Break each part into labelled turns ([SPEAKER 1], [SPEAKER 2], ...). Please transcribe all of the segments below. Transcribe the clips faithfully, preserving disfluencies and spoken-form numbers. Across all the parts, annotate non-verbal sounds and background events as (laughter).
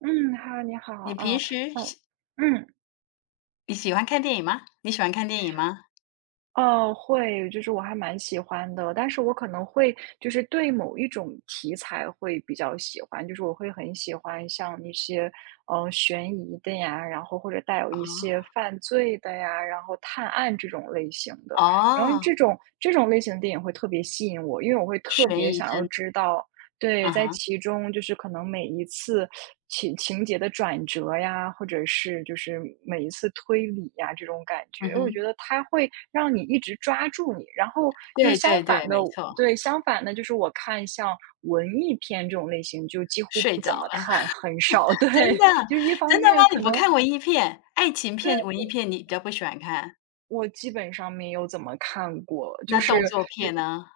[SPEAKER 1] 嗯，哈，你好，
[SPEAKER 2] 你平
[SPEAKER 1] 嗯，
[SPEAKER 2] 时
[SPEAKER 1] 像我
[SPEAKER 2] 喜
[SPEAKER 1] 嗯，
[SPEAKER 2] 你喜欢看电影吗？你喜欢看电影吗？
[SPEAKER 1] 哦，会，就是我还蛮喜欢的，但是我可能会就是对某一种题材会比较喜欢，就是我会很喜欢像一些呃悬疑的呀，然后或者带有一些犯罪的呀，然后探案这种类型的，
[SPEAKER 2] 哦，
[SPEAKER 1] 然后
[SPEAKER 2] 哦，
[SPEAKER 1] 这种这种类型的电影会特别吸引我，因为我会特
[SPEAKER 2] 悬
[SPEAKER 1] 别
[SPEAKER 2] 疑
[SPEAKER 1] 想要
[SPEAKER 2] 侦
[SPEAKER 1] 知道。对，
[SPEAKER 2] 嗯
[SPEAKER 1] 在
[SPEAKER 2] 哼，
[SPEAKER 1] 其中就是可能每一次情情节的转折呀，或者是就是每一次推理呀，这种感觉，
[SPEAKER 2] 嗯
[SPEAKER 1] 因为我觉
[SPEAKER 2] 哼，
[SPEAKER 1] 得它会让你一直抓住你。然后就是
[SPEAKER 2] 对
[SPEAKER 1] 相
[SPEAKER 2] 对对，
[SPEAKER 1] 反的，
[SPEAKER 2] 没错，
[SPEAKER 1] 对，相反的，就是我看像文艺片这种类型，就几乎
[SPEAKER 2] 睡
[SPEAKER 1] 不
[SPEAKER 2] 着
[SPEAKER 1] 怎么
[SPEAKER 2] 了，
[SPEAKER 1] 看，很少。(laughs) 对，
[SPEAKER 2] (laughs) 真的
[SPEAKER 1] 就一方
[SPEAKER 2] 真的吗？
[SPEAKER 1] 面
[SPEAKER 2] 你
[SPEAKER 1] 可
[SPEAKER 2] 不
[SPEAKER 1] 能
[SPEAKER 2] 看文艺片？爱情片、
[SPEAKER 1] 对
[SPEAKER 2] 文艺片你比较不喜欢看，
[SPEAKER 1] 我基本上没有怎么看过，就
[SPEAKER 2] 那
[SPEAKER 1] 是
[SPEAKER 2] 动作片呢？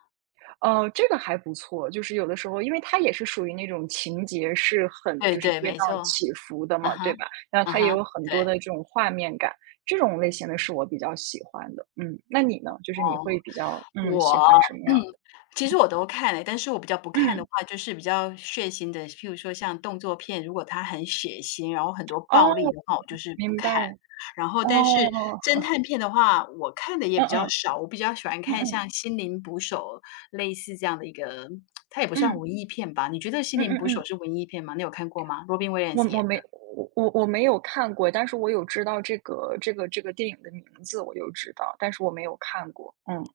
[SPEAKER 1] 哦，这个还不错，就是有的时候，因为它也是属于那种情节是很
[SPEAKER 2] 对
[SPEAKER 1] 就是
[SPEAKER 2] 对，
[SPEAKER 1] 跌
[SPEAKER 2] 没
[SPEAKER 1] 宕
[SPEAKER 2] 错，
[SPEAKER 1] 起伏的
[SPEAKER 2] 啊
[SPEAKER 1] 嘛，
[SPEAKER 2] 哈，
[SPEAKER 1] 对吧？然后
[SPEAKER 2] 啊
[SPEAKER 1] 它也
[SPEAKER 2] 哈，
[SPEAKER 1] 有很
[SPEAKER 2] 对，
[SPEAKER 1] 多的这种画面感，这种类型的是我比较喜欢的。嗯，那你呢？就是你
[SPEAKER 2] 哦。
[SPEAKER 1] 会比较嗯喜
[SPEAKER 2] 我，
[SPEAKER 1] 欢什么样
[SPEAKER 2] (clears throat)
[SPEAKER 1] 的？
[SPEAKER 2] 其实我都看了，但是我比较不看的
[SPEAKER 1] 嗯，
[SPEAKER 2] 话，就是比较血腥的，譬如说像动作片，如果它很血腥，然后很多
[SPEAKER 1] 哦，
[SPEAKER 2] 暴力的话，我就是不
[SPEAKER 1] 明
[SPEAKER 2] 看。
[SPEAKER 1] 白。
[SPEAKER 2] 然后
[SPEAKER 1] 哦，
[SPEAKER 2] 但是侦探片的话，我看的也
[SPEAKER 1] 嗯
[SPEAKER 2] 比较
[SPEAKER 1] 嗯
[SPEAKER 2] 少，我比较喜欢
[SPEAKER 1] 嗯
[SPEAKER 2] 看
[SPEAKER 1] 嗯
[SPEAKER 2] 像《心灵捕手》类似这样的一个，它也不算
[SPEAKER 1] 嗯
[SPEAKER 2] 文艺片吧？你觉得《心
[SPEAKER 1] 嗯
[SPEAKER 2] 灵
[SPEAKER 1] 嗯
[SPEAKER 2] 捕手》
[SPEAKER 1] 嗯，
[SPEAKER 2] 是文艺片吗？你有看过吗？Robin
[SPEAKER 1] 我
[SPEAKER 2] Williams
[SPEAKER 1] 我
[SPEAKER 2] 演
[SPEAKER 1] 没
[SPEAKER 2] 的。
[SPEAKER 1] 我我我没有看过，但是我有知道这个这个这个电影的名字，我就知道，但是我没有看过。嗯。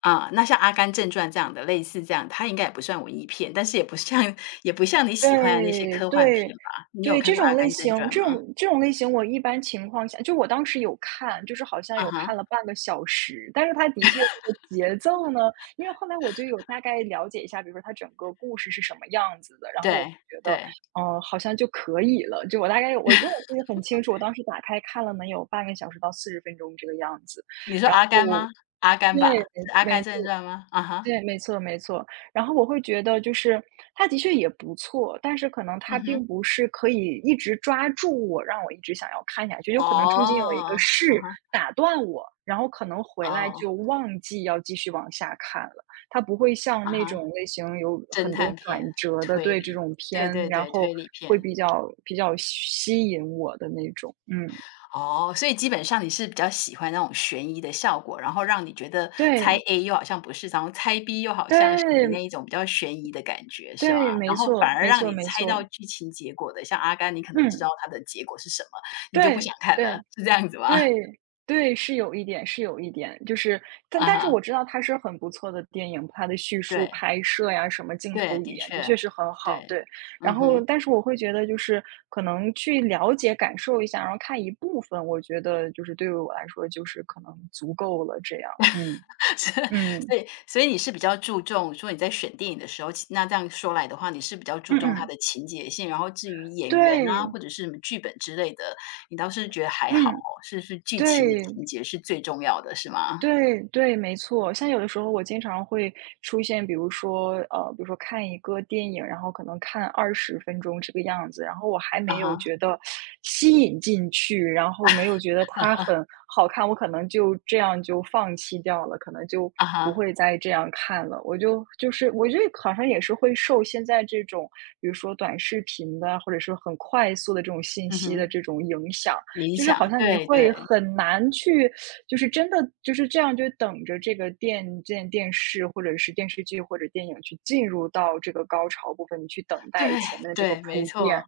[SPEAKER 2] 啊，那像《阿甘正传》这样的，类似这样它应该也不算文艺片，但是也不像也不像你喜欢的那些
[SPEAKER 1] 对，
[SPEAKER 2] 科幻
[SPEAKER 1] 对，
[SPEAKER 2] 片吧？你有
[SPEAKER 1] 对，
[SPEAKER 2] 看
[SPEAKER 1] 这
[SPEAKER 2] 过《阿
[SPEAKER 1] 种类
[SPEAKER 2] 甘正
[SPEAKER 1] 型
[SPEAKER 2] 传》
[SPEAKER 1] 这
[SPEAKER 2] 吗？
[SPEAKER 1] 种这种类型我一般情况下就我当时有看，就是好像
[SPEAKER 2] 啊
[SPEAKER 1] 有
[SPEAKER 2] 哈，
[SPEAKER 1] 看了半个小时，但是它的确这个节奏呢因为后来我就有大概了解一下，比如说它整个故事是什么样子的，然后我
[SPEAKER 2] 对，
[SPEAKER 1] 觉得，
[SPEAKER 2] 对，
[SPEAKER 1] 呃，好像就可以了，就我大概我因为我记得很清楚，我当时打开看了能有半个小时到四十分钟这个样子，
[SPEAKER 2] 你说
[SPEAKER 1] 然
[SPEAKER 2] 阿甘
[SPEAKER 1] 后
[SPEAKER 2] 吗？阿甘
[SPEAKER 1] 对，
[SPEAKER 2] 吧，是《阿
[SPEAKER 1] 没
[SPEAKER 2] 甘正传》吗？啊哈，
[SPEAKER 1] 对，没错没错。然后我会觉得就是它的确也不错，但是可能
[SPEAKER 2] 嗯
[SPEAKER 1] 它并
[SPEAKER 2] 哼，
[SPEAKER 1] 不是可以一直抓住我，让我一直想要看下去，有可能中间有一个
[SPEAKER 2] 哦，啊
[SPEAKER 1] 事
[SPEAKER 2] 哈，
[SPEAKER 1] 打断我，然后可能回来
[SPEAKER 2] 哦，
[SPEAKER 1] 就忘记要继续往下看了。它不会像
[SPEAKER 2] 啊
[SPEAKER 1] 那
[SPEAKER 2] 哈，
[SPEAKER 1] 种类型有
[SPEAKER 2] 侦
[SPEAKER 1] 很多
[SPEAKER 2] 探片，
[SPEAKER 1] 转折的，
[SPEAKER 2] 推
[SPEAKER 1] 对，这
[SPEAKER 2] 理，
[SPEAKER 1] 种
[SPEAKER 2] 对
[SPEAKER 1] 片，
[SPEAKER 2] 对
[SPEAKER 1] 然
[SPEAKER 2] 对，
[SPEAKER 1] 后
[SPEAKER 2] 推理
[SPEAKER 1] 会
[SPEAKER 2] 片。
[SPEAKER 1] 比较比较吸引我的那种。嗯，
[SPEAKER 2] 哦，所以基本上你是比较喜欢那种悬疑的效果，然后让你觉得猜
[SPEAKER 1] 对，
[SPEAKER 2] A 又好像不是，然后猜 B 又好像是的
[SPEAKER 1] 对，
[SPEAKER 2] 那一种比较悬疑的感觉，是吗？
[SPEAKER 1] 对，
[SPEAKER 2] 然
[SPEAKER 1] 没
[SPEAKER 2] 后反
[SPEAKER 1] 错
[SPEAKER 2] 而
[SPEAKER 1] 没
[SPEAKER 2] 让
[SPEAKER 1] 错
[SPEAKER 2] 你
[SPEAKER 1] 没
[SPEAKER 2] 猜到
[SPEAKER 1] 错。
[SPEAKER 2] 剧情结果的，像《阿甘》，你可能知道
[SPEAKER 1] 嗯，
[SPEAKER 2] 它的结果是什么，你就不
[SPEAKER 1] 对，
[SPEAKER 2] 想看了，
[SPEAKER 1] 对。
[SPEAKER 2] 是这样子吗？(laughs)
[SPEAKER 1] 对，对，是有一点，是有一点，就是但
[SPEAKER 2] 啊
[SPEAKER 1] 但是
[SPEAKER 2] 哈，
[SPEAKER 1] 我知道它是很不错的电影，它的叙述、
[SPEAKER 2] 对，
[SPEAKER 1] 拍摄呀，什么镜
[SPEAKER 2] 对，
[SPEAKER 1] 头语
[SPEAKER 2] 的
[SPEAKER 1] 言，的
[SPEAKER 2] 确，
[SPEAKER 1] 确是很好，
[SPEAKER 2] 对，
[SPEAKER 1] 对。然
[SPEAKER 2] 嗯
[SPEAKER 1] 后，
[SPEAKER 2] 哼。
[SPEAKER 1] 但是我会觉得就是可能去了解、感受一下，然后看一部分，我觉得就是对于我来说，就是可能足够了，这样，嗯，
[SPEAKER 2] (laughs)
[SPEAKER 1] 嗯，
[SPEAKER 2] 所以所以你是比较注重说你在选电影的时候，其那这样说来的话，你是比较注
[SPEAKER 1] 嗯
[SPEAKER 2] 重它
[SPEAKER 1] 嗯，
[SPEAKER 2] 的情节性，然后至于演员啊，
[SPEAKER 1] 对，
[SPEAKER 2] 或者是什么剧本之类的，你倒是觉得还好
[SPEAKER 1] 嗯，
[SPEAKER 2] 哦，是是剧情的
[SPEAKER 1] 对。
[SPEAKER 2] 情节是最重要的，是吗？
[SPEAKER 1] 对对，没错。像有的时候我经常会出现，比如说，呃，比如说看一个电影，然后可能看二十分钟这个样子，然后我还
[SPEAKER 2] 啊
[SPEAKER 1] 没有
[SPEAKER 2] 哈，
[SPEAKER 1] 觉得吸引进去，然后没有觉得它很好看，我可能就这样就放弃掉了，可能就
[SPEAKER 2] 啊
[SPEAKER 1] 不
[SPEAKER 2] 哈，
[SPEAKER 1] 会再这样看了。我就就是我觉得好像也是会受现在这种，比如说短视频的，或者是很快速的这种信
[SPEAKER 2] 嗯
[SPEAKER 1] 息的
[SPEAKER 2] 哼，
[SPEAKER 1] 这种影响，
[SPEAKER 2] 冥
[SPEAKER 1] 就是好
[SPEAKER 2] 想，
[SPEAKER 1] 像你
[SPEAKER 2] 对
[SPEAKER 1] 会
[SPEAKER 2] 对。
[SPEAKER 1] 很难去。就是真的就是这样，就等着这个电电电视或者是电视剧或者电影去进入到这个高潮部分，你去等
[SPEAKER 2] 对
[SPEAKER 1] 待前面的这个
[SPEAKER 2] 对，没
[SPEAKER 1] 铺垫。
[SPEAKER 2] 错，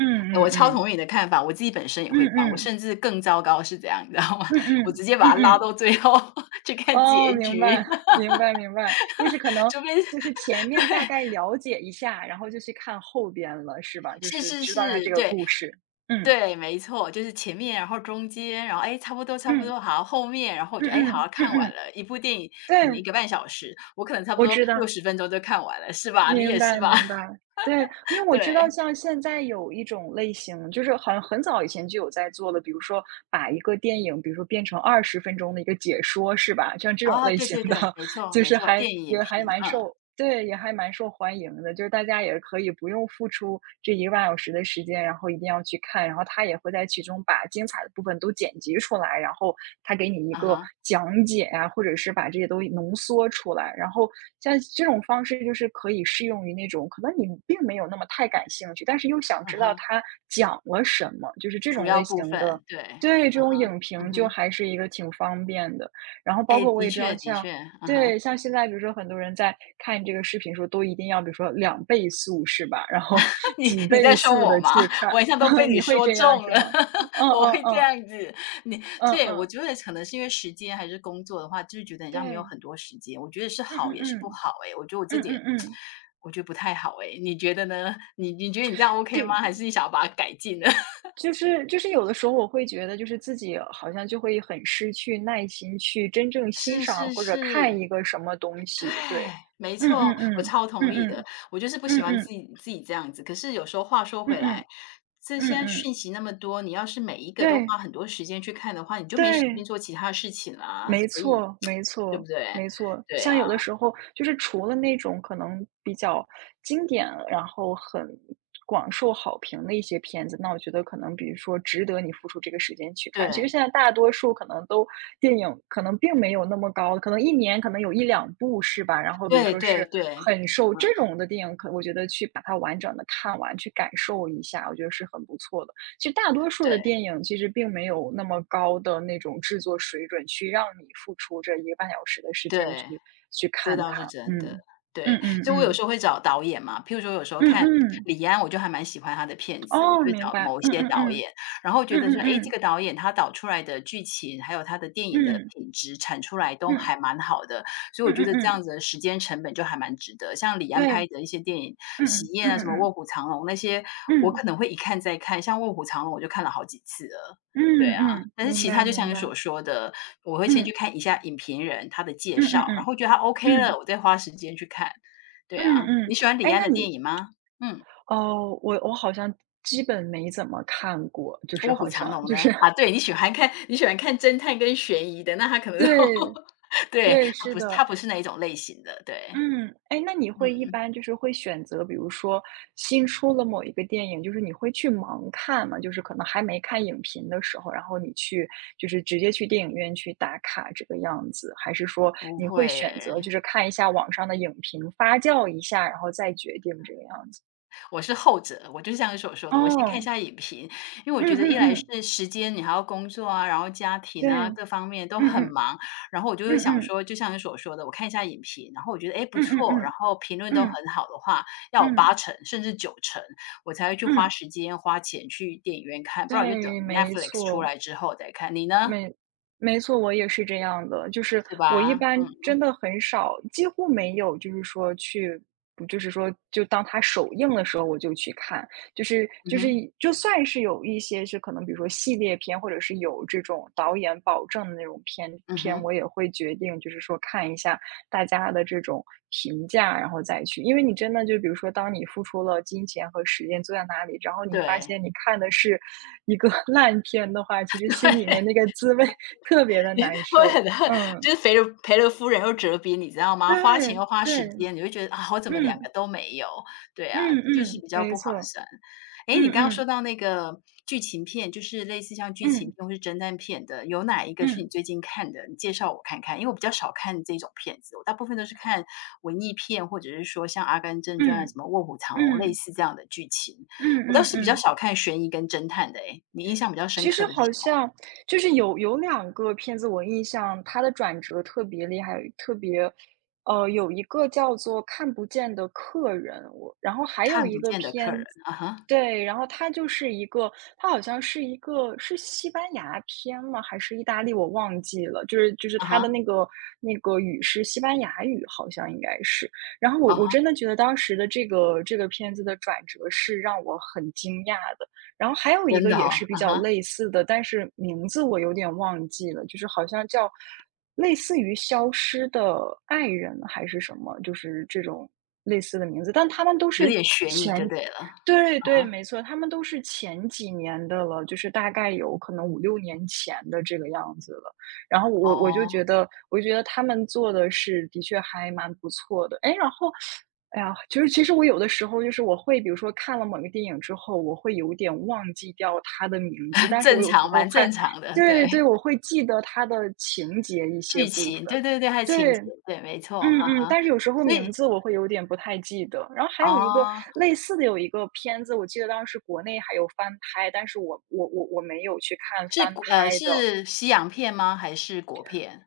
[SPEAKER 1] 嗯
[SPEAKER 2] 我
[SPEAKER 1] 嗯
[SPEAKER 2] 超
[SPEAKER 1] 嗯
[SPEAKER 2] 同意你的看法，我自己本身也
[SPEAKER 1] 嗯
[SPEAKER 2] 会这样，我
[SPEAKER 1] 嗯
[SPEAKER 2] 甚至更糟糕是怎样，你知道吗？
[SPEAKER 1] 嗯
[SPEAKER 2] (laughs) 我
[SPEAKER 1] 嗯
[SPEAKER 2] 直接把
[SPEAKER 1] 嗯
[SPEAKER 2] 它拉
[SPEAKER 1] 嗯，
[SPEAKER 2] 到最后 (laughs) 去看
[SPEAKER 1] 哦，
[SPEAKER 2] 结
[SPEAKER 1] 明
[SPEAKER 2] 局，
[SPEAKER 1] 白
[SPEAKER 2] (laughs)
[SPEAKER 1] 明白明白，就是可能
[SPEAKER 2] 就变
[SPEAKER 1] 就是前面大概了解一下，然后就去看后边了，是吧？就
[SPEAKER 2] 是
[SPEAKER 1] 是
[SPEAKER 2] 是
[SPEAKER 1] 知道一下
[SPEAKER 2] 是，
[SPEAKER 1] 这个
[SPEAKER 2] 对，
[SPEAKER 1] 故事。嗯
[SPEAKER 2] 对，没错，就是前面，然后中间，然后哎，差不多差不
[SPEAKER 1] 嗯
[SPEAKER 2] 多，好，后面，然后我
[SPEAKER 1] 嗯
[SPEAKER 2] 就哎，好，
[SPEAKER 1] 嗯
[SPEAKER 2] 看
[SPEAKER 1] 嗯
[SPEAKER 2] 完
[SPEAKER 1] 嗯，
[SPEAKER 2] 了一部电影，可能一
[SPEAKER 1] 对，
[SPEAKER 2] 个半小时，我可能差不
[SPEAKER 1] 我
[SPEAKER 2] 多
[SPEAKER 1] 知
[SPEAKER 2] 六
[SPEAKER 1] 道。
[SPEAKER 2] 十分钟就看完了，是吧？你
[SPEAKER 1] 明
[SPEAKER 2] 也是
[SPEAKER 1] 白
[SPEAKER 2] 吧？
[SPEAKER 1] 明白，
[SPEAKER 2] (laughs)
[SPEAKER 1] 对，因为我知道
[SPEAKER 2] 对，
[SPEAKER 1] 像现在有一种类型，就是好像很早以前就有在做的，比如说把一个电影，比如说变成二十分钟的一个解说，是吧？像这种
[SPEAKER 2] 啊，
[SPEAKER 1] 类
[SPEAKER 2] 对
[SPEAKER 1] 型
[SPEAKER 2] 对对，
[SPEAKER 1] 的。
[SPEAKER 2] 没错
[SPEAKER 1] 就
[SPEAKER 2] 没
[SPEAKER 1] 是
[SPEAKER 2] 错，
[SPEAKER 1] 还
[SPEAKER 2] 电影影
[SPEAKER 1] 也还
[SPEAKER 2] 评，
[SPEAKER 1] 蛮
[SPEAKER 2] 嗯，
[SPEAKER 1] 受对，也还蛮受欢迎的。就是大家也可以不用付出这一个半小时的时间，然后一定要去看，然后他也会在其中把精彩的部分都剪辑出来，然后他给你一
[SPEAKER 2] 啊
[SPEAKER 1] 个
[SPEAKER 2] 哈，
[SPEAKER 1] 讲解啊，或者是把这些东西浓缩出来。然后像这种方式就是可以适用于那种可能你并没有那么太感兴趣，但是又想
[SPEAKER 2] 嗯
[SPEAKER 1] 知道
[SPEAKER 2] 哈，
[SPEAKER 1] 他讲了什么，就是这
[SPEAKER 2] 主
[SPEAKER 1] 种
[SPEAKER 2] 要
[SPEAKER 1] 类
[SPEAKER 2] 部
[SPEAKER 1] 型的
[SPEAKER 2] 分，对，
[SPEAKER 1] 对，这种影
[SPEAKER 2] 嗯
[SPEAKER 1] 评就
[SPEAKER 2] 哼，
[SPEAKER 1] 还是一个挺方便的。然后包
[SPEAKER 2] 哎，
[SPEAKER 1] 括我
[SPEAKER 2] 的
[SPEAKER 1] 也知
[SPEAKER 2] 确
[SPEAKER 1] 道
[SPEAKER 2] 的
[SPEAKER 1] 像
[SPEAKER 2] 确，嗯哼。
[SPEAKER 1] 对，像现在比如说很多人在看这个视频的时候，都一定要比如说两倍速是吧？然后 (laughs)
[SPEAKER 2] 你
[SPEAKER 1] 几
[SPEAKER 2] 你在
[SPEAKER 1] 倍
[SPEAKER 2] 说
[SPEAKER 1] 速
[SPEAKER 2] 我
[SPEAKER 1] 的
[SPEAKER 2] 吗？
[SPEAKER 1] 去
[SPEAKER 2] (laughs)
[SPEAKER 1] 看，
[SPEAKER 2] 我一下都被
[SPEAKER 1] (laughs)
[SPEAKER 2] 你
[SPEAKER 1] 你会
[SPEAKER 2] 说
[SPEAKER 1] 这样
[SPEAKER 2] 中
[SPEAKER 1] 是
[SPEAKER 2] 了，
[SPEAKER 1] 吗？
[SPEAKER 2] (laughs)
[SPEAKER 1] 嗯
[SPEAKER 2] 我
[SPEAKER 1] 嗯
[SPEAKER 2] 会这
[SPEAKER 1] 嗯，
[SPEAKER 2] 样子。你，
[SPEAKER 1] 嗯
[SPEAKER 2] 对，我
[SPEAKER 1] 嗯，
[SPEAKER 2] 觉得可能是因为时间还是工作的话，就是觉得好像没有
[SPEAKER 1] 对，
[SPEAKER 2] 很多时间。我觉得是
[SPEAKER 1] 嗯
[SPEAKER 2] 好
[SPEAKER 1] 嗯
[SPEAKER 2] 也是不
[SPEAKER 1] 嗯，
[SPEAKER 2] 好诶，我觉得我这
[SPEAKER 1] 嗯
[SPEAKER 2] 点，
[SPEAKER 1] 嗯嗯，
[SPEAKER 2] 我觉得不太好诶，你觉得呢？你你觉得你这样 OK 吗？
[SPEAKER 1] 对，
[SPEAKER 2] 还是你想要把它改进呢？(laughs)
[SPEAKER 1] 就是就是有的时候我会觉得就是自己好像就会很失去耐心去真正欣
[SPEAKER 2] 是
[SPEAKER 1] 赏
[SPEAKER 2] 是
[SPEAKER 1] 或者看
[SPEAKER 2] 是。
[SPEAKER 1] 一个什么东
[SPEAKER 2] 对，
[SPEAKER 1] 西，对，
[SPEAKER 2] 没
[SPEAKER 1] 嗯嗯
[SPEAKER 2] 错，我
[SPEAKER 1] 嗯，
[SPEAKER 2] 超
[SPEAKER 1] 嗯
[SPEAKER 2] 同意的。
[SPEAKER 1] 嗯，
[SPEAKER 2] 我就是不喜
[SPEAKER 1] 嗯
[SPEAKER 2] 欢自
[SPEAKER 1] 嗯，
[SPEAKER 2] 己自己这样子，可是有时候话说
[SPEAKER 1] 嗯
[SPEAKER 2] 回来，
[SPEAKER 1] 嗯，
[SPEAKER 2] 这
[SPEAKER 1] 嗯
[SPEAKER 2] 些讯
[SPEAKER 1] 嗯，
[SPEAKER 2] 息那么多，你要是每一个都花
[SPEAKER 1] 对，
[SPEAKER 2] 很多时间去看的话，你就没时间
[SPEAKER 1] 对。
[SPEAKER 2] 做其他的事情啦，
[SPEAKER 1] 没
[SPEAKER 2] 所以
[SPEAKER 1] 错，
[SPEAKER 2] (tsk)
[SPEAKER 1] 没
[SPEAKER 2] 对不
[SPEAKER 1] 错，
[SPEAKER 2] 对？
[SPEAKER 1] 没错。
[SPEAKER 2] 对
[SPEAKER 1] 像有
[SPEAKER 2] 啊，
[SPEAKER 1] 的时候，就是除了那种可能比较经典，然后很广受好评的一些片子，那我觉得可能比如说值得你付出这个时间去看。其实
[SPEAKER 2] 对，
[SPEAKER 1] 现在大多数可能都电影可能并没有那么高，可能一年可能有一两部是吧？然后比如
[SPEAKER 2] 对
[SPEAKER 1] 说
[SPEAKER 2] 对
[SPEAKER 1] 是
[SPEAKER 2] 对，
[SPEAKER 1] 很受这
[SPEAKER 2] 嗯，
[SPEAKER 1] 种的电影，可我觉得去把它完整的看完，去感受一下，我觉得是很不错的。其实大多数的
[SPEAKER 2] 对
[SPEAKER 1] 电影其实并没有那么高的那种制作水准，去让你付出这一个半小时的时间
[SPEAKER 2] 对。
[SPEAKER 1] 去去
[SPEAKER 2] 这
[SPEAKER 1] 看
[SPEAKER 2] 倒是
[SPEAKER 1] 它，
[SPEAKER 2] 真的，
[SPEAKER 1] 嗯。嗯
[SPEAKER 2] 对。
[SPEAKER 1] 嗯
[SPEAKER 2] 所以我有
[SPEAKER 1] 嗯，
[SPEAKER 2] 时候会找导演嘛，譬如说有时候
[SPEAKER 1] 嗯
[SPEAKER 2] 看
[SPEAKER 1] 嗯，
[SPEAKER 2] 李安，我就还蛮喜欢他的片子，我就
[SPEAKER 1] 哦，
[SPEAKER 2] 会
[SPEAKER 1] 明
[SPEAKER 2] 找
[SPEAKER 1] 白，
[SPEAKER 2] 某一
[SPEAKER 1] 嗯
[SPEAKER 2] 些
[SPEAKER 1] 嗯
[SPEAKER 2] 导
[SPEAKER 1] 嗯，
[SPEAKER 2] 演，然后觉
[SPEAKER 1] 嗯
[SPEAKER 2] 得说，
[SPEAKER 1] 嗯
[SPEAKER 2] 诶，这
[SPEAKER 1] 嗯，
[SPEAKER 2] 个导演他导出来的剧情，还有他的电影的
[SPEAKER 1] 嗯，
[SPEAKER 2] 品质产出来都
[SPEAKER 1] 嗯，
[SPEAKER 2] 还蛮好的，所以我
[SPEAKER 1] 嗯
[SPEAKER 2] 觉
[SPEAKER 1] 嗯
[SPEAKER 2] 得这
[SPEAKER 1] 嗯，
[SPEAKER 2] 样子的时间成本就还蛮值得。像李安
[SPEAKER 1] 对，
[SPEAKER 2] 拍
[SPEAKER 1] 嗯
[SPEAKER 2] 的一些电影，《喜
[SPEAKER 1] 嗯，
[SPEAKER 2] 宴》
[SPEAKER 1] 嗯
[SPEAKER 2] 啊，什么
[SPEAKER 1] 嗯
[SPEAKER 2] 《卧
[SPEAKER 1] 嗯，
[SPEAKER 2] 虎藏龙》那些，
[SPEAKER 1] 嗯，嗯嗯对嗯嗯
[SPEAKER 2] 我
[SPEAKER 1] 嗯嗯嗯
[SPEAKER 2] 可能会一看再看，像《卧虎藏龙》我就看了好几次了，
[SPEAKER 1] 嗯
[SPEAKER 2] 对。
[SPEAKER 1] 嗯
[SPEAKER 2] 但是
[SPEAKER 1] 明
[SPEAKER 2] 其他
[SPEAKER 1] 白
[SPEAKER 2] 就像
[SPEAKER 1] 明
[SPEAKER 2] 你
[SPEAKER 1] 白，
[SPEAKER 2] 所说的，我会先去
[SPEAKER 1] 嗯，
[SPEAKER 2] 看一下影评人他的介
[SPEAKER 1] 嗯
[SPEAKER 2] 绍，
[SPEAKER 1] 嗯
[SPEAKER 2] 然
[SPEAKER 1] 嗯，
[SPEAKER 2] 后觉得他 OK 了，
[SPEAKER 1] 嗯，
[SPEAKER 2] 我再花时间去看。对
[SPEAKER 1] 嗯
[SPEAKER 2] 啊，
[SPEAKER 1] 嗯。
[SPEAKER 2] 你喜欢李
[SPEAKER 1] 哎，
[SPEAKER 2] 安
[SPEAKER 1] 那
[SPEAKER 2] 的电
[SPEAKER 1] 你
[SPEAKER 2] 影吗？嗯，
[SPEAKER 1] 哦，我我好像基本没怎么看过，就是
[SPEAKER 2] 《卧虎
[SPEAKER 1] 好
[SPEAKER 2] 藏
[SPEAKER 1] 像
[SPEAKER 2] 龙》
[SPEAKER 1] 就
[SPEAKER 2] 呢？
[SPEAKER 1] 是
[SPEAKER 2] 啊，
[SPEAKER 1] (laughs)
[SPEAKER 2] 对，你喜欢看你喜欢看侦探跟悬疑的，那他可能都
[SPEAKER 1] 对。
[SPEAKER 2] (laughs) 对，
[SPEAKER 1] 对，
[SPEAKER 2] 他
[SPEAKER 1] 是
[SPEAKER 2] 不是
[SPEAKER 1] 的，
[SPEAKER 2] 他不是那一种类型的，对，
[SPEAKER 1] 嗯，哎，那你会一
[SPEAKER 2] 嗯，
[SPEAKER 1] 般就是会选择，比如说新出了某一个电影，就是你会去盲看吗？就是可能还没看影评的时候，然后你去就是直接去电影院去打卡这个样子，还是说
[SPEAKER 2] 不
[SPEAKER 1] 你
[SPEAKER 2] 会
[SPEAKER 1] 会选择
[SPEAKER 2] 耶。
[SPEAKER 1] 就是看一下网上的影评，发酵一下，然后再决定这个样子？
[SPEAKER 2] 我是后者，我就像你所说的，我先看一
[SPEAKER 1] 哦，
[SPEAKER 2] 下影评，因为我
[SPEAKER 1] 嗯
[SPEAKER 2] 觉
[SPEAKER 1] 嗯
[SPEAKER 2] 得一来
[SPEAKER 1] 嗯，
[SPEAKER 2] 是时间，你还要工作啊，然后家庭
[SPEAKER 1] 对，
[SPEAKER 2] 啊，各方面
[SPEAKER 1] 嗯
[SPEAKER 2] 都很
[SPEAKER 1] 嗯
[SPEAKER 2] 忙，然后我就会
[SPEAKER 1] 嗯
[SPEAKER 2] 想
[SPEAKER 1] 嗯
[SPEAKER 2] 说，就像你所说的，我看一下影评，然后我觉得哎不
[SPEAKER 1] 嗯嗯
[SPEAKER 2] 错，然
[SPEAKER 1] 嗯
[SPEAKER 2] 后评论都
[SPEAKER 1] 嗯
[SPEAKER 2] 很好的话，要有
[SPEAKER 1] 嗯
[SPEAKER 2] 八成甚至九成，我才会去花
[SPEAKER 1] 嗯，
[SPEAKER 2] 时间花钱去电影院看，不然我就等
[SPEAKER 1] 对，没
[SPEAKER 2] Netflix 出
[SPEAKER 1] 错。
[SPEAKER 2] 来之后再看。你呢？
[SPEAKER 1] 没没错，我也是这样的。就是
[SPEAKER 2] 是
[SPEAKER 1] 我一
[SPEAKER 2] 吧？
[SPEAKER 1] 般
[SPEAKER 2] 嗯
[SPEAKER 1] 真
[SPEAKER 2] 嗯，
[SPEAKER 1] 的很少，几乎没有，就是说去，就是说就当它首映的时候我就去看，就是
[SPEAKER 2] 嗯
[SPEAKER 1] 就是
[SPEAKER 2] 哼，
[SPEAKER 1] 就算是有一些是可能，比如说系列片，或者是有这种导演保证的那种片
[SPEAKER 2] 嗯
[SPEAKER 1] 片，
[SPEAKER 2] 哼，
[SPEAKER 1] 我也会决定就是说看一下，大家的这种评价，然后再去因为你真的就比如说，当你付出了金钱和时间坐在那里，然后你发
[SPEAKER 2] 对，
[SPEAKER 1] 现你看的是一个 (laughs) 烂片的话，其
[SPEAKER 2] (laughs)
[SPEAKER 1] 实心里
[SPEAKER 2] 对。
[SPEAKER 1] 面那个滋味 (laughs) 特别的难
[SPEAKER 2] (laughs) 会
[SPEAKER 1] 受。
[SPEAKER 2] 很恨，
[SPEAKER 1] 嗯，
[SPEAKER 2] 就是赔了赔了夫人又折兵，你知道吗？花钱
[SPEAKER 1] 对，
[SPEAKER 2] 又花时
[SPEAKER 1] 对，
[SPEAKER 2] 间，你会觉得啊，我怎么两个
[SPEAKER 1] 嗯，
[SPEAKER 2] 都没有？对
[SPEAKER 1] 嗯
[SPEAKER 2] 啊，就是
[SPEAKER 1] 嗯，
[SPEAKER 2] 比较
[SPEAKER 1] 没
[SPEAKER 2] 不划
[SPEAKER 1] 错，
[SPEAKER 2] 算。诶，
[SPEAKER 1] 嗯
[SPEAKER 2] 你刚刚说
[SPEAKER 1] 嗯，
[SPEAKER 2] 到那个剧情片，就是类似像剧情
[SPEAKER 1] 嗯，
[SPEAKER 2] 片或是侦探片的，有哪一个是你
[SPEAKER 1] 嗯，
[SPEAKER 2] 最近看的？你介绍我看看，因为我比较少看这种片子，我大部分都是看文艺片，或者是说像《阿甘正传》啊、什
[SPEAKER 1] 嗯，
[SPEAKER 2] 么《卧虎藏龙》
[SPEAKER 1] 嗯，
[SPEAKER 2] 类
[SPEAKER 1] 嗯
[SPEAKER 2] 似这样的剧情。
[SPEAKER 1] 嗯
[SPEAKER 2] 我倒
[SPEAKER 1] 嗯
[SPEAKER 2] 是比
[SPEAKER 1] 嗯。
[SPEAKER 2] 较
[SPEAKER 1] 嗯
[SPEAKER 2] 少看悬疑跟侦探的诶，你印象比较深
[SPEAKER 1] 其
[SPEAKER 2] 刻
[SPEAKER 1] 实
[SPEAKER 2] 的是
[SPEAKER 1] 好
[SPEAKER 2] 什么？
[SPEAKER 1] 像就是有有两个片子我印象，它的转折特别厉害，特别呃，有一个叫做《看不见的客人》，我然后还有
[SPEAKER 2] 看
[SPEAKER 1] 一
[SPEAKER 2] 不
[SPEAKER 1] 个
[SPEAKER 2] 见的客
[SPEAKER 1] 片
[SPEAKER 2] 人，
[SPEAKER 1] 子
[SPEAKER 2] 啊哈，
[SPEAKER 1] 对，然后它就是一个它好像是一个是西班牙片吗？还是意大利？我忘记了，就是就是
[SPEAKER 2] 啊
[SPEAKER 1] 它的
[SPEAKER 2] 哈。
[SPEAKER 1] 那个那个语是西班牙语，好像应该是。然后我
[SPEAKER 2] 啊
[SPEAKER 1] 我
[SPEAKER 2] 哈，
[SPEAKER 1] 真的觉得当时的这个这个片子的转折是让我很惊讶的，然后还有一
[SPEAKER 2] 真
[SPEAKER 1] 个
[SPEAKER 2] 的
[SPEAKER 1] 也
[SPEAKER 2] 哦，
[SPEAKER 1] 是
[SPEAKER 2] 啊
[SPEAKER 1] 比较
[SPEAKER 2] 哈，
[SPEAKER 1] 类似的，但是名字我有点忘记了，就是好像叫类似于《消失的爱人》还是什么，就是这种类似的名字，但他们都
[SPEAKER 2] 有
[SPEAKER 1] 是
[SPEAKER 2] 点悬疑就对了，啊
[SPEAKER 1] 对对，
[SPEAKER 2] 哈，
[SPEAKER 1] 没错，他们都是前几年的了，就是大概有可能五六年前的这个样子了。然后我我就
[SPEAKER 2] 哦，
[SPEAKER 1] 觉得我就觉得他们做的是的确还蛮不错的。哎，然后，哎呀，就是其实我有的时候就是我会比如说看了某个电影之后，我会有点忘记掉它的名字，
[SPEAKER 2] (laughs)
[SPEAKER 1] 但是我
[SPEAKER 2] 正
[SPEAKER 1] 有时
[SPEAKER 2] 常，
[SPEAKER 1] 候
[SPEAKER 2] 蛮正
[SPEAKER 1] 还
[SPEAKER 2] 常的，对，
[SPEAKER 1] 对对，我会记得它的情节一些
[SPEAKER 2] 剧
[SPEAKER 1] 部
[SPEAKER 2] 情，
[SPEAKER 1] 分，
[SPEAKER 2] 对对对，还有情节，
[SPEAKER 1] 对。
[SPEAKER 2] 对，没错，啊
[SPEAKER 1] 嗯嗯，
[SPEAKER 2] 哈，
[SPEAKER 1] 但是有时候
[SPEAKER 2] 所
[SPEAKER 1] 名
[SPEAKER 2] 以，
[SPEAKER 1] 字我会有点不太记得。然后还有一个
[SPEAKER 2] 啊，
[SPEAKER 1] 类似的有一个片子，我记得当时国内还有翻拍，但是我我我我没有去看
[SPEAKER 2] 是
[SPEAKER 1] 翻
[SPEAKER 2] 国呃，
[SPEAKER 1] 拍的
[SPEAKER 2] 是西洋片吗？还是国片？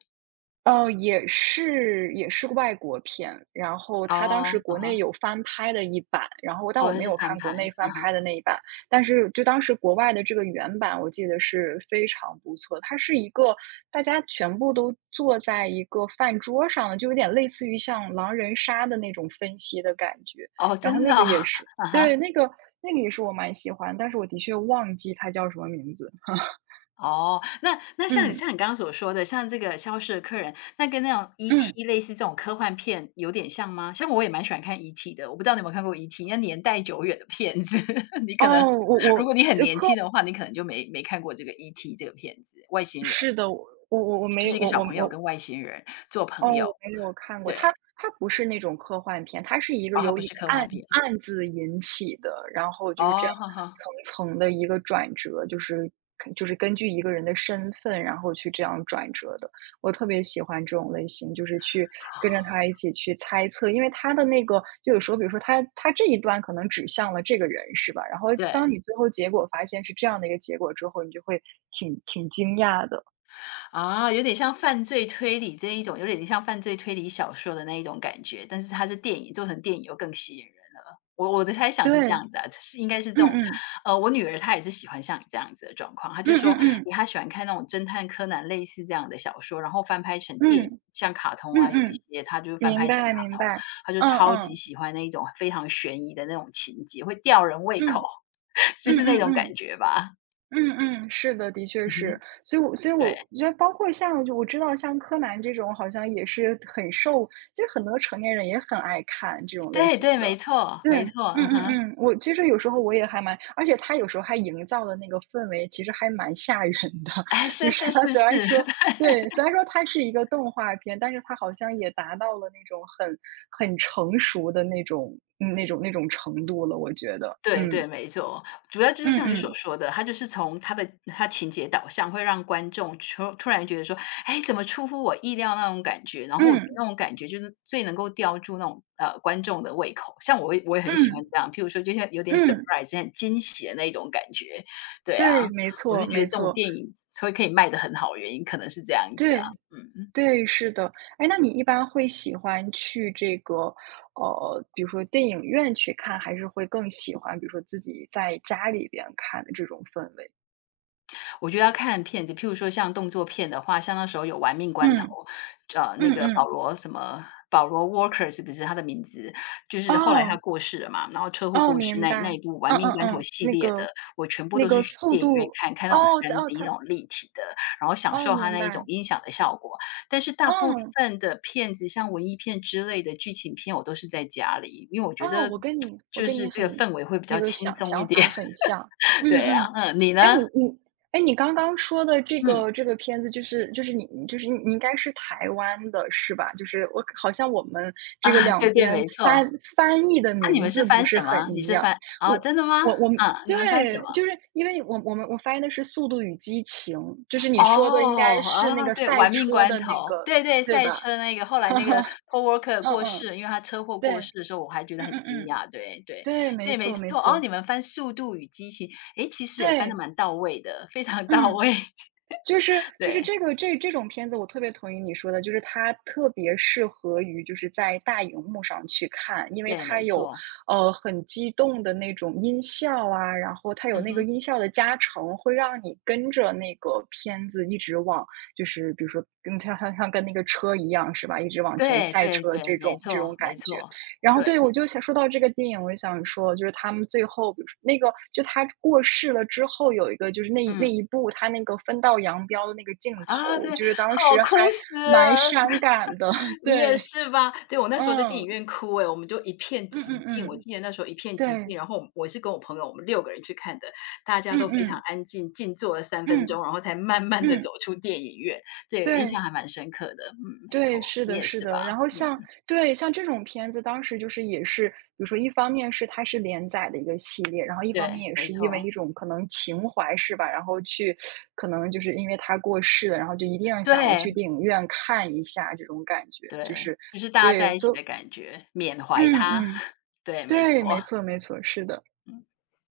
[SPEAKER 1] 呃，也是也是个外国片，然后它当
[SPEAKER 2] 哦，
[SPEAKER 1] 时
[SPEAKER 2] 啊
[SPEAKER 1] 国内
[SPEAKER 2] 哈，
[SPEAKER 1] 有翻拍的一版，然后但
[SPEAKER 2] 哦，
[SPEAKER 1] 我
[SPEAKER 2] 它
[SPEAKER 1] 没
[SPEAKER 2] 是
[SPEAKER 1] 有
[SPEAKER 2] 翻
[SPEAKER 1] 看国
[SPEAKER 2] 拍，
[SPEAKER 1] 内
[SPEAKER 2] 啊
[SPEAKER 1] 翻
[SPEAKER 2] 哈，
[SPEAKER 1] 拍的那一版，但是就当时国外的这个原版，我记得是非常不错。它是一个大家全部都坐在一个饭桌上，的，就有点类似于像狼人杀的那种分析的感觉，
[SPEAKER 2] 哦，
[SPEAKER 1] 然后
[SPEAKER 2] 真
[SPEAKER 1] 那
[SPEAKER 2] 的哦，
[SPEAKER 1] 个也
[SPEAKER 2] (laughs)
[SPEAKER 1] 是，
[SPEAKER 2] 啊
[SPEAKER 1] 对，
[SPEAKER 2] 哈。
[SPEAKER 1] 那个那个也是我蛮喜欢，但是我的确忘记它叫什么名字。(laughs)
[SPEAKER 2] 哦，那那像你
[SPEAKER 1] 嗯
[SPEAKER 2] 像你刚刚所说的，像这个消失的客人，那跟那种
[SPEAKER 1] 嗯，
[SPEAKER 2] E T 类似这种科幻片有点像吗？像我也蛮喜欢看 E T 的，我不知道你有没有看过 E T，那年代久远的片子，(laughs) 你
[SPEAKER 1] 哦，
[SPEAKER 2] 可能
[SPEAKER 1] 我我
[SPEAKER 2] 如果你很
[SPEAKER 1] 呃
[SPEAKER 2] 年轻的话，你可能就没没看过这个 E T 这个片子，外星人，
[SPEAKER 1] 是的，我我我我
[SPEAKER 2] 就
[SPEAKER 1] 没
[SPEAKER 2] 是一个
[SPEAKER 1] 我
[SPEAKER 2] 小
[SPEAKER 1] 我
[SPEAKER 2] 朋友
[SPEAKER 1] 我
[SPEAKER 2] 跟外星人做
[SPEAKER 1] 哦，
[SPEAKER 2] 朋友，
[SPEAKER 1] 我没有看过。它
[SPEAKER 2] 对，
[SPEAKER 1] 它不是那种科幻片，它是一个
[SPEAKER 2] 然后它
[SPEAKER 1] 由
[SPEAKER 2] 不
[SPEAKER 1] 一
[SPEAKER 2] 是
[SPEAKER 1] 个
[SPEAKER 2] 科
[SPEAKER 1] 案
[SPEAKER 2] 幻片，
[SPEAKER 1] 案子引起的，然后就是这
[SPEAKER 2] 哦，
[SPEAKER 1] 样
[SPEAKER 2] 哈哈，
[SPEAKER 1] 层层的一个转折，就是就是根据一个人的身份，然后去这样转折的。我特别喜欢这种类型，就是去跟着他一起去猜测，因为他的那个就有时候，比如说他他这一段可能指向了这个人，是吧？然后
[SPEAKER 2] 对。
[SPEAKER 1] 当你最后结果发现是这样的一个结果之后，你就会挺挺惊讶的。
[SPEAKER 2] 啊，有点像犯罪推理这一种，有点像犯罪推理小说的那一种感觉，但是它是电影，做成电影又更吸引人了。我我的猜想
[SPEAKER 1] 对。
[SPEAKER 2] 是这样子啊，是应该是
[SPEAKER 1] 嗯
[SPEAKER 2] 这种，
[SPEAKER 1] 嗯，
[SPEAKER 2] 呃，我女儿她也是喜欢像你这样子的状况，她就
[SPEAKER 1] 嗯
[SPEAKER 2] 说
[SPEAKER 1] 嗯嗯，
[SPEAKER 2] 诶她喜欢看那种侦探柯南类似这样的小说，然后翻拍成
[SPEAKER 1] 嗯，
[SPEAKER 2] 电影，
[SPEAKER 1] 嗯
[SPEAKER 2] 像卡通啊
[SPEAKER 1] 嗯，
[SPEAKER 2] 有一
[SPEAKER 1] 嗯
[SPEAKER 2] 些，她就是翻
[SPEAKER 1] 明
[SPEAKER 2] 拍成
[SPEAKER 1] 白明
[SPEAKER 2] 卡通，
[SPEAKER 1] 白，
[SPEAKER 2] 她就
[SPEAKER 1] 嗯
[SPEAKER 2] 超级
[SPEAKER 1] 嗯，
[SPEAKER 2] 喜欢那一种非常悬疑的那种情节，会吊人胃口，
[SPEAKER 1] 嗯，
[SPEAKER 2] (laughs) 就
[SPEAKER 1] 嗯
[SPEAKER 2] 是那种
[SPEAKER 1] 嗯
[SPEAKER 2] 感
[SPEAKER 1] 嗯。
[SPEAKER 2] 觉吧。
[SPEAKER 1] 嗯嗯，是的，的确
[SPEAKER 2] 嗯哼，
[SPEAKER 1] 是，所以我所以
[SPEAKER 2] 对
[SPEAKER 1] 我觉得，包括像就我知道，像柯南这种，好像也是很受，其实很多成年人也很爱看这种类
[SPEAKER 2] 对
[SPEAKER 1] 型
[SPEAKER 2] 对，
[SPEAKER 1] 的。
[SPEAKER 2] 没错
[SPEAKER 1] 嗯
[SPEAKER 2] 没错，
[SPEAKER 1] 嗯
[SPEAKER 2] 嗯
[SPEAKER 1] 嗯
[SPEAKER 2] 哼。
[SPEAKER 1] 嗯，我其实有时候我也还蛮，而且他有时候还营造的那个氛围，其实还蛮吓人的。
[SPEAKER 2] 哎，
[SPEAKER 1] (laughs)
[SPEAKER 2] 是
[SPEAKER 1] 就是
[SPEAKER 2] 是
[SPEAKER 1] 他
[SPEAKER 2] 是是，
[SPEAKER 1] 虽然说，
[SPEAKER 2] (laughs)
[SPEAKER 1] 对，虽然说它是一个动画片，但是它好像也达到了那种很很成熟的那种嗯那种那种程度了，我觉得，
[SPEAKER 2] 对
[SPEAKER 1] 嗯
[SPEAKER 2] 对，没错。主要就是
[SPEAKER 1] 嗯
[SPEAKER 2] 像你所
[SPEAKER 1] 嗯
[SPEAKER 2] 说的，它就是从它的它情节导向，会让观众突突然觉得说，哎，怎么出乎我意料那种感觉。然后我觉得
[SPEAKER 1] 嗯
[SPEAKER 2] 那种感觉就是最能够吊住那种，呃，观众的胃口。像我会我也很喜欢
[SPEAKER 1] 嗯。
[SPEAKER 2] 这样，譬如说就像有点
[SPEAKER 1] 嗯，
[SPEAKER 2] surprise，很惊喜的那种感觉。对啊，
[SPEAKER 1] 对，没
[SPEAKER 2] 我
[SPEAKER 1] 错
[SPEAKER 2] 是觉得
[SPEAKER 1] 没
[SPEAKER 2] 这种
[SPEAKER 1] 错，
[SPEAKER 2] 电影所以可以卖的很好，原因可能是这样子啊，
[SPEAKER 1] 对
[SPEAKER 2] 嗯。
[SPEAKER 1] 对，是的。哎，那你一般会喜欢去这个，呃，比如说电影院去看，还是会更喜欢，比如说自己在家里边看的这种氛围？
[SPEAKER 2] 我觉得要看片子，譬如说像动作片的话，像那时候有《玩命关头》，
[SPEAKER 1] 嗯
[SPEAKER 2] 呃，
[SPEAKER 1] 嗯
[SPEAKER 2] 那个保
[SPEAKER 1] 嗯，
[SPEAKER 2] 罗什么，保罗沃克是不是他的名字？就是后来他
[SPEAKER 1] 哦
[SPEAKER 2] 过世了嘛，然后车祸
[SPEAKER 1] 哦，
[SPEAKER 2] 过世
[SPEAKER 1] 明
[SPEAKER 2] 那
[SPEAKER 1] 白，
[SPEAKER 2] 那一部《玩
[SPEAKER 1] 嗯
[SPEAKER 2] 命
[SPEAKER 1] 嗯
[SPEAKER 2] 关头》
[SPEAKER 1] 嗯，
[SPEAKER 2] 系
[SPEAKER 1] 那
[SPEAKER 2] 列
[SPEAKER 1] 个
[SPEAKER 2] 的，我全部
[SPEAKER 1] 那
[SPEAKER 2] 都是
[SPEAKER 1] 个
[SPEAKER 2] 去
[SPEAKER 1] 速
[SPEAKER 2] 电影院
[SPEAKER 1] 度，
[SPEAKER 2] 看，看那种
[SPEAKER 1] 哦
[SPEAKER 2] 三
[SPEAKER 1] 在哦，
[SPEAKER 2] d 那
[SPEAKER 1] 它
[SPEAKER 2] 种立体的，然后享
[SPEAKER 1] 哦，
[SPEAKER 2] 受它
[SPEAKER 1] 明
[SPEAKER 2] 那一种
[SPEAKER 1] 白，
[SPEAKER 2] 音响的效果。但是大部
[SPEAKER 1] 嗯
[SPEAKER 2] 分的片子，像文艺片之类的剧情片，我都是在家里，因为我觉
[SPEAKER 1] 哦，
[SPEAKER 2] 得
[SPEAKER 1] 我跟你我
[SPEAKER 2] 就
[SPEAKER 1] 跟
[SPEAKER 2] 是
[SPEAKER 1] 你
[SPEAKER 2] 这
[SPEAKER 1] 很
[SPEAKER 2] 个氛围会比
[SPEAKER 1] 一
[SPEAKER 2] 较
[SPEAKER 1] 个
[SPEAKER 2] 轻
[SPEAKER 1] 想
[SPEAKER 2] 松一
[SPEAKER 1] 想
[SPEAKER 2] 点。
[SPEAKER 1] 法很像，
[SPEAKER 2] (laughs)
[SPEAKER 1] 嗯
[SPEAKER 2] 对啊，
[SPEAKER 1] 嗯。
[SPEAKER 2] 嗯，你
[SPEAKER 1] 哎，你
[SPEAKER 2] 呢？
[SPEAKER 1] 你哎，你刚刚说的这
[SPEAKER 2] 嗯。
[SPEAKER 1] 个这个片子就是就是你你就是你应该是台湾的是吧？就是我好像我们这个
[SPEAKER 2] 啊，
[SPEAKER 1] 两
[SPEAKER 2] 对对，
[SPEAKER 1] 边
[SPEAKER 2] 没
[SPEAKER 1] 翻
[SPEAKER 2] 错。
[SPEAKER 1] 翻译的
[SPEAKER 2] 啊，你
[SPEAKER 1] 名
[SPEAKER 2] 们是
[SPEAKER 1] 字不
[SPEAKER 2] 翻
[SPEAKER 1] 是
[SPEAKER 2] 什
[SPEAKER 1] 很
[SPEAKER 2] 么？你
[SPEAKER 1] 一
[SPEAKER 2] 是
[SPEAKER 1] 样。
[SPEAKER 2] 翻，哦，
[SPEAKER 1] 我
[SPEAKER 2] 真的吗？
[SPEAKER 1] 我我们
[SPEAKER 2] 嗯，你们翻什么？
[SPEAKER 1] 对，就是因为我我们我翻译的是《速度与激情》，就是你说的应
[SPEAKER 2] 哦，
[SPEAKER 1] 该是那
[SPEAKER 2] 啊，
[SPEAKER 1] 个
[SPEAKER 2] 对，
[SPEAKER 1] 赛
[SPEAKER 2] 《玩命
[SPEAKER 1] 车
[SPEAKER 2] 关
[SPEAKER 1] 的
[SPEAKER 2] 头》，
[SPEAKER 1] 那个，
[SPEAKER 2] 对对，
[SPEAKER 1] 对
[SPEAKER 2] 赛
[SPEAKER 1] 吧？
[SPEAKER 2] 车那个，后来那个
[SPEAKER 1] (laughs)
[SPEAKER 2] Paul Walker
[SPEAKER 1] 嗯
[SPEAKER 2] 过世
[SPEAKER 1] 嗯，
[SPEAKER 2] 了，因为他车祸过
[SPEAKER 1] 对，
[SPEAKER 2] 世的时候，我还觉得
[SPEAKER 1] 嗯
[SPEAKER 2] 很惊
[SPEAKER 1] 嗯嗯。
[SPEAKER 2] 讶，对对，
[SPEAKER 1] 对，没
[SPEAKER 2] 对，没
[SPEAKER 1] 错没
[SPEAKER 2] 错。哦，
[SPEAKER 1] 错，
[SPEAKER 2] 你们翻《速度与激情》，诶，其实也翻得
[SPEAKER 1] 对，
[SPEAKER 2] 蛮到位的，非常到
[SPEAKER 1] 嗯，
[SPEAKER 2] 位，
[SPEAKER 1] 就是
[SPEAKER 2] (laughs)
[SPEAKER 1] 就是
[SPEAKER 2] 对，
[SPEAKER 1] 这个这这种片子，我特别同意你说的，就是它特别适合于就是在大荧幕上去看，因为
[SPEAKER 2] 对，
[SPEAKER 1] 它
[SPEAKER 2] 没
[SPEAKER 1] 有
[SPEAKER 2] 错，
[SPEAKER 1] 呃很激动的那种音效啊，然后它有
[SPEAKER 2] 嗯
[SPEAKER 1] 那个
[SPEAKER 2] 哼，
[SPEAKER 1] 音效的加成，会让你跟着那个片子一直往，就是比如说跟它像像跟那个车一样是吧，一直往前
[SPEAKER 2] 对
[SPEAKER 1] 赛
[SPEAKER 2] 对
[SPEAKER 1] 车
[SPEAKER 2] 对，
[SPEAKER 1] 这
[SPEAKER 2] 没
[SPEAKER 1] 种这
[SPEAKER 2] 错
[SPEAKER 1] 种
[SPEAKER 2] 没
[SPEAKER 1] 感觉，
[SPEAKER 2] 错，
[SPEAKER 1] 然后
[SPEAKER 2] 对，
[SPEAKER 1] 对，我就想说到这个电影，我就想说，就是他们最后，比如说那个，就他过世了之后，有一个就是那一那
[SPEAKER 2] 嗯，
[SPEAKER 1] 一部他那个分道扬镳的那个镜
[SPEAKER 2] 啊，
[SPEAKER 1] 头，
[SPEAKER 2] 对，
[SPEAKER 1] 就是当
[SPEAKER 2] 好，
[SPEAKER 1] 时
[SPEAKER 2] 哭
[SPEAKER 1] 还
[SPEAKER 2] 死
[SPEAKER 1] 蛮
[SPEAKER 2] 了。
[SPEAKER 1] 伤感的，(laughs)
[SPEAKER 2] 你也
[SPEAKER 1] 对，
[SPEAKER 2] 是吧？对，我那时候在电
[SPEAKER 1] 嗯，
[SPEAKER 2] 影院哭哎，我们就一片
[SPEAKER 1] 嗯
[SPEAKER 2] 寂静。
[SPEAKER 1] 嗯
[SPEAKER 2] 我
[SPEAKER 1] 嗯，
[SPEAKER 2] 记得那时候一片寂
[SPEAKER 1] 对，
[SPEAKER 2] 静，然后我我是跟我朋友，我们六个人去看的，大家
[SPEAKER 1] 嗯
[SPEAKER 2] 都非常
[SPEAKER 1] 嗯，
[SPEAKER 2] 安静，静坐了三分
[SPEAKER 1] 嗯，
[SPEAKER 2] 钟，然后才慢慢的走
[SPEAKER 1] 嗯，
[SPEAKER 2] 出电影院。对，印
[SPEAKER 1] 对。
[SPEAKER 2] 象还蛮深刻的，嗯，没错，
[SPEAKER 1] 对，是
[SPEAKER 2] 你
[SPEAKER 1] 的，
[SPEAKER 2] 也
[SPEAKER 1] 是
[SPEAKER 2] 是吧？
[SPEAKER 1] 的。然后
[SPEAKER 2] 嗯，
[SPEAKER 1] 像对，像这种片子，当时就是也是，比如说一方面是它是连载的一个系列，然后一方
[SPEAKER 2] 对，
[SPEAKER 1] 面也
[SPEAKER 2] 没
[SPEAKER 1] 是因为
[SPEAKER 2] 错，
[SPEAKER 1] 一种可能情怀是吧，然后去可能就是因为他过世了，然后就一定要想要去
[SPEAKER 2] 对，
[SPEAKER 1] 电影院看一下这种感觉，就
[SPEAKER 2] 对，
[SPEAKER 1] 是
[SPEAKER 2] 就是大家
[SPEAKER 1] 对，
[SPEAKER 2] 在一起
[SPEAKER 1] 所以
[SPEAKER 2] 的感觉，缅怀
[SPEAKER 1] 嗯
[SPEAKER 2] 他，
[SPEAKER 1] 嗯，
[SPEAKER 2] (laughs) 对，没错。
[SPEAKER 1] 对，没错，没错，是的。
[SPEAKER 2] 嗯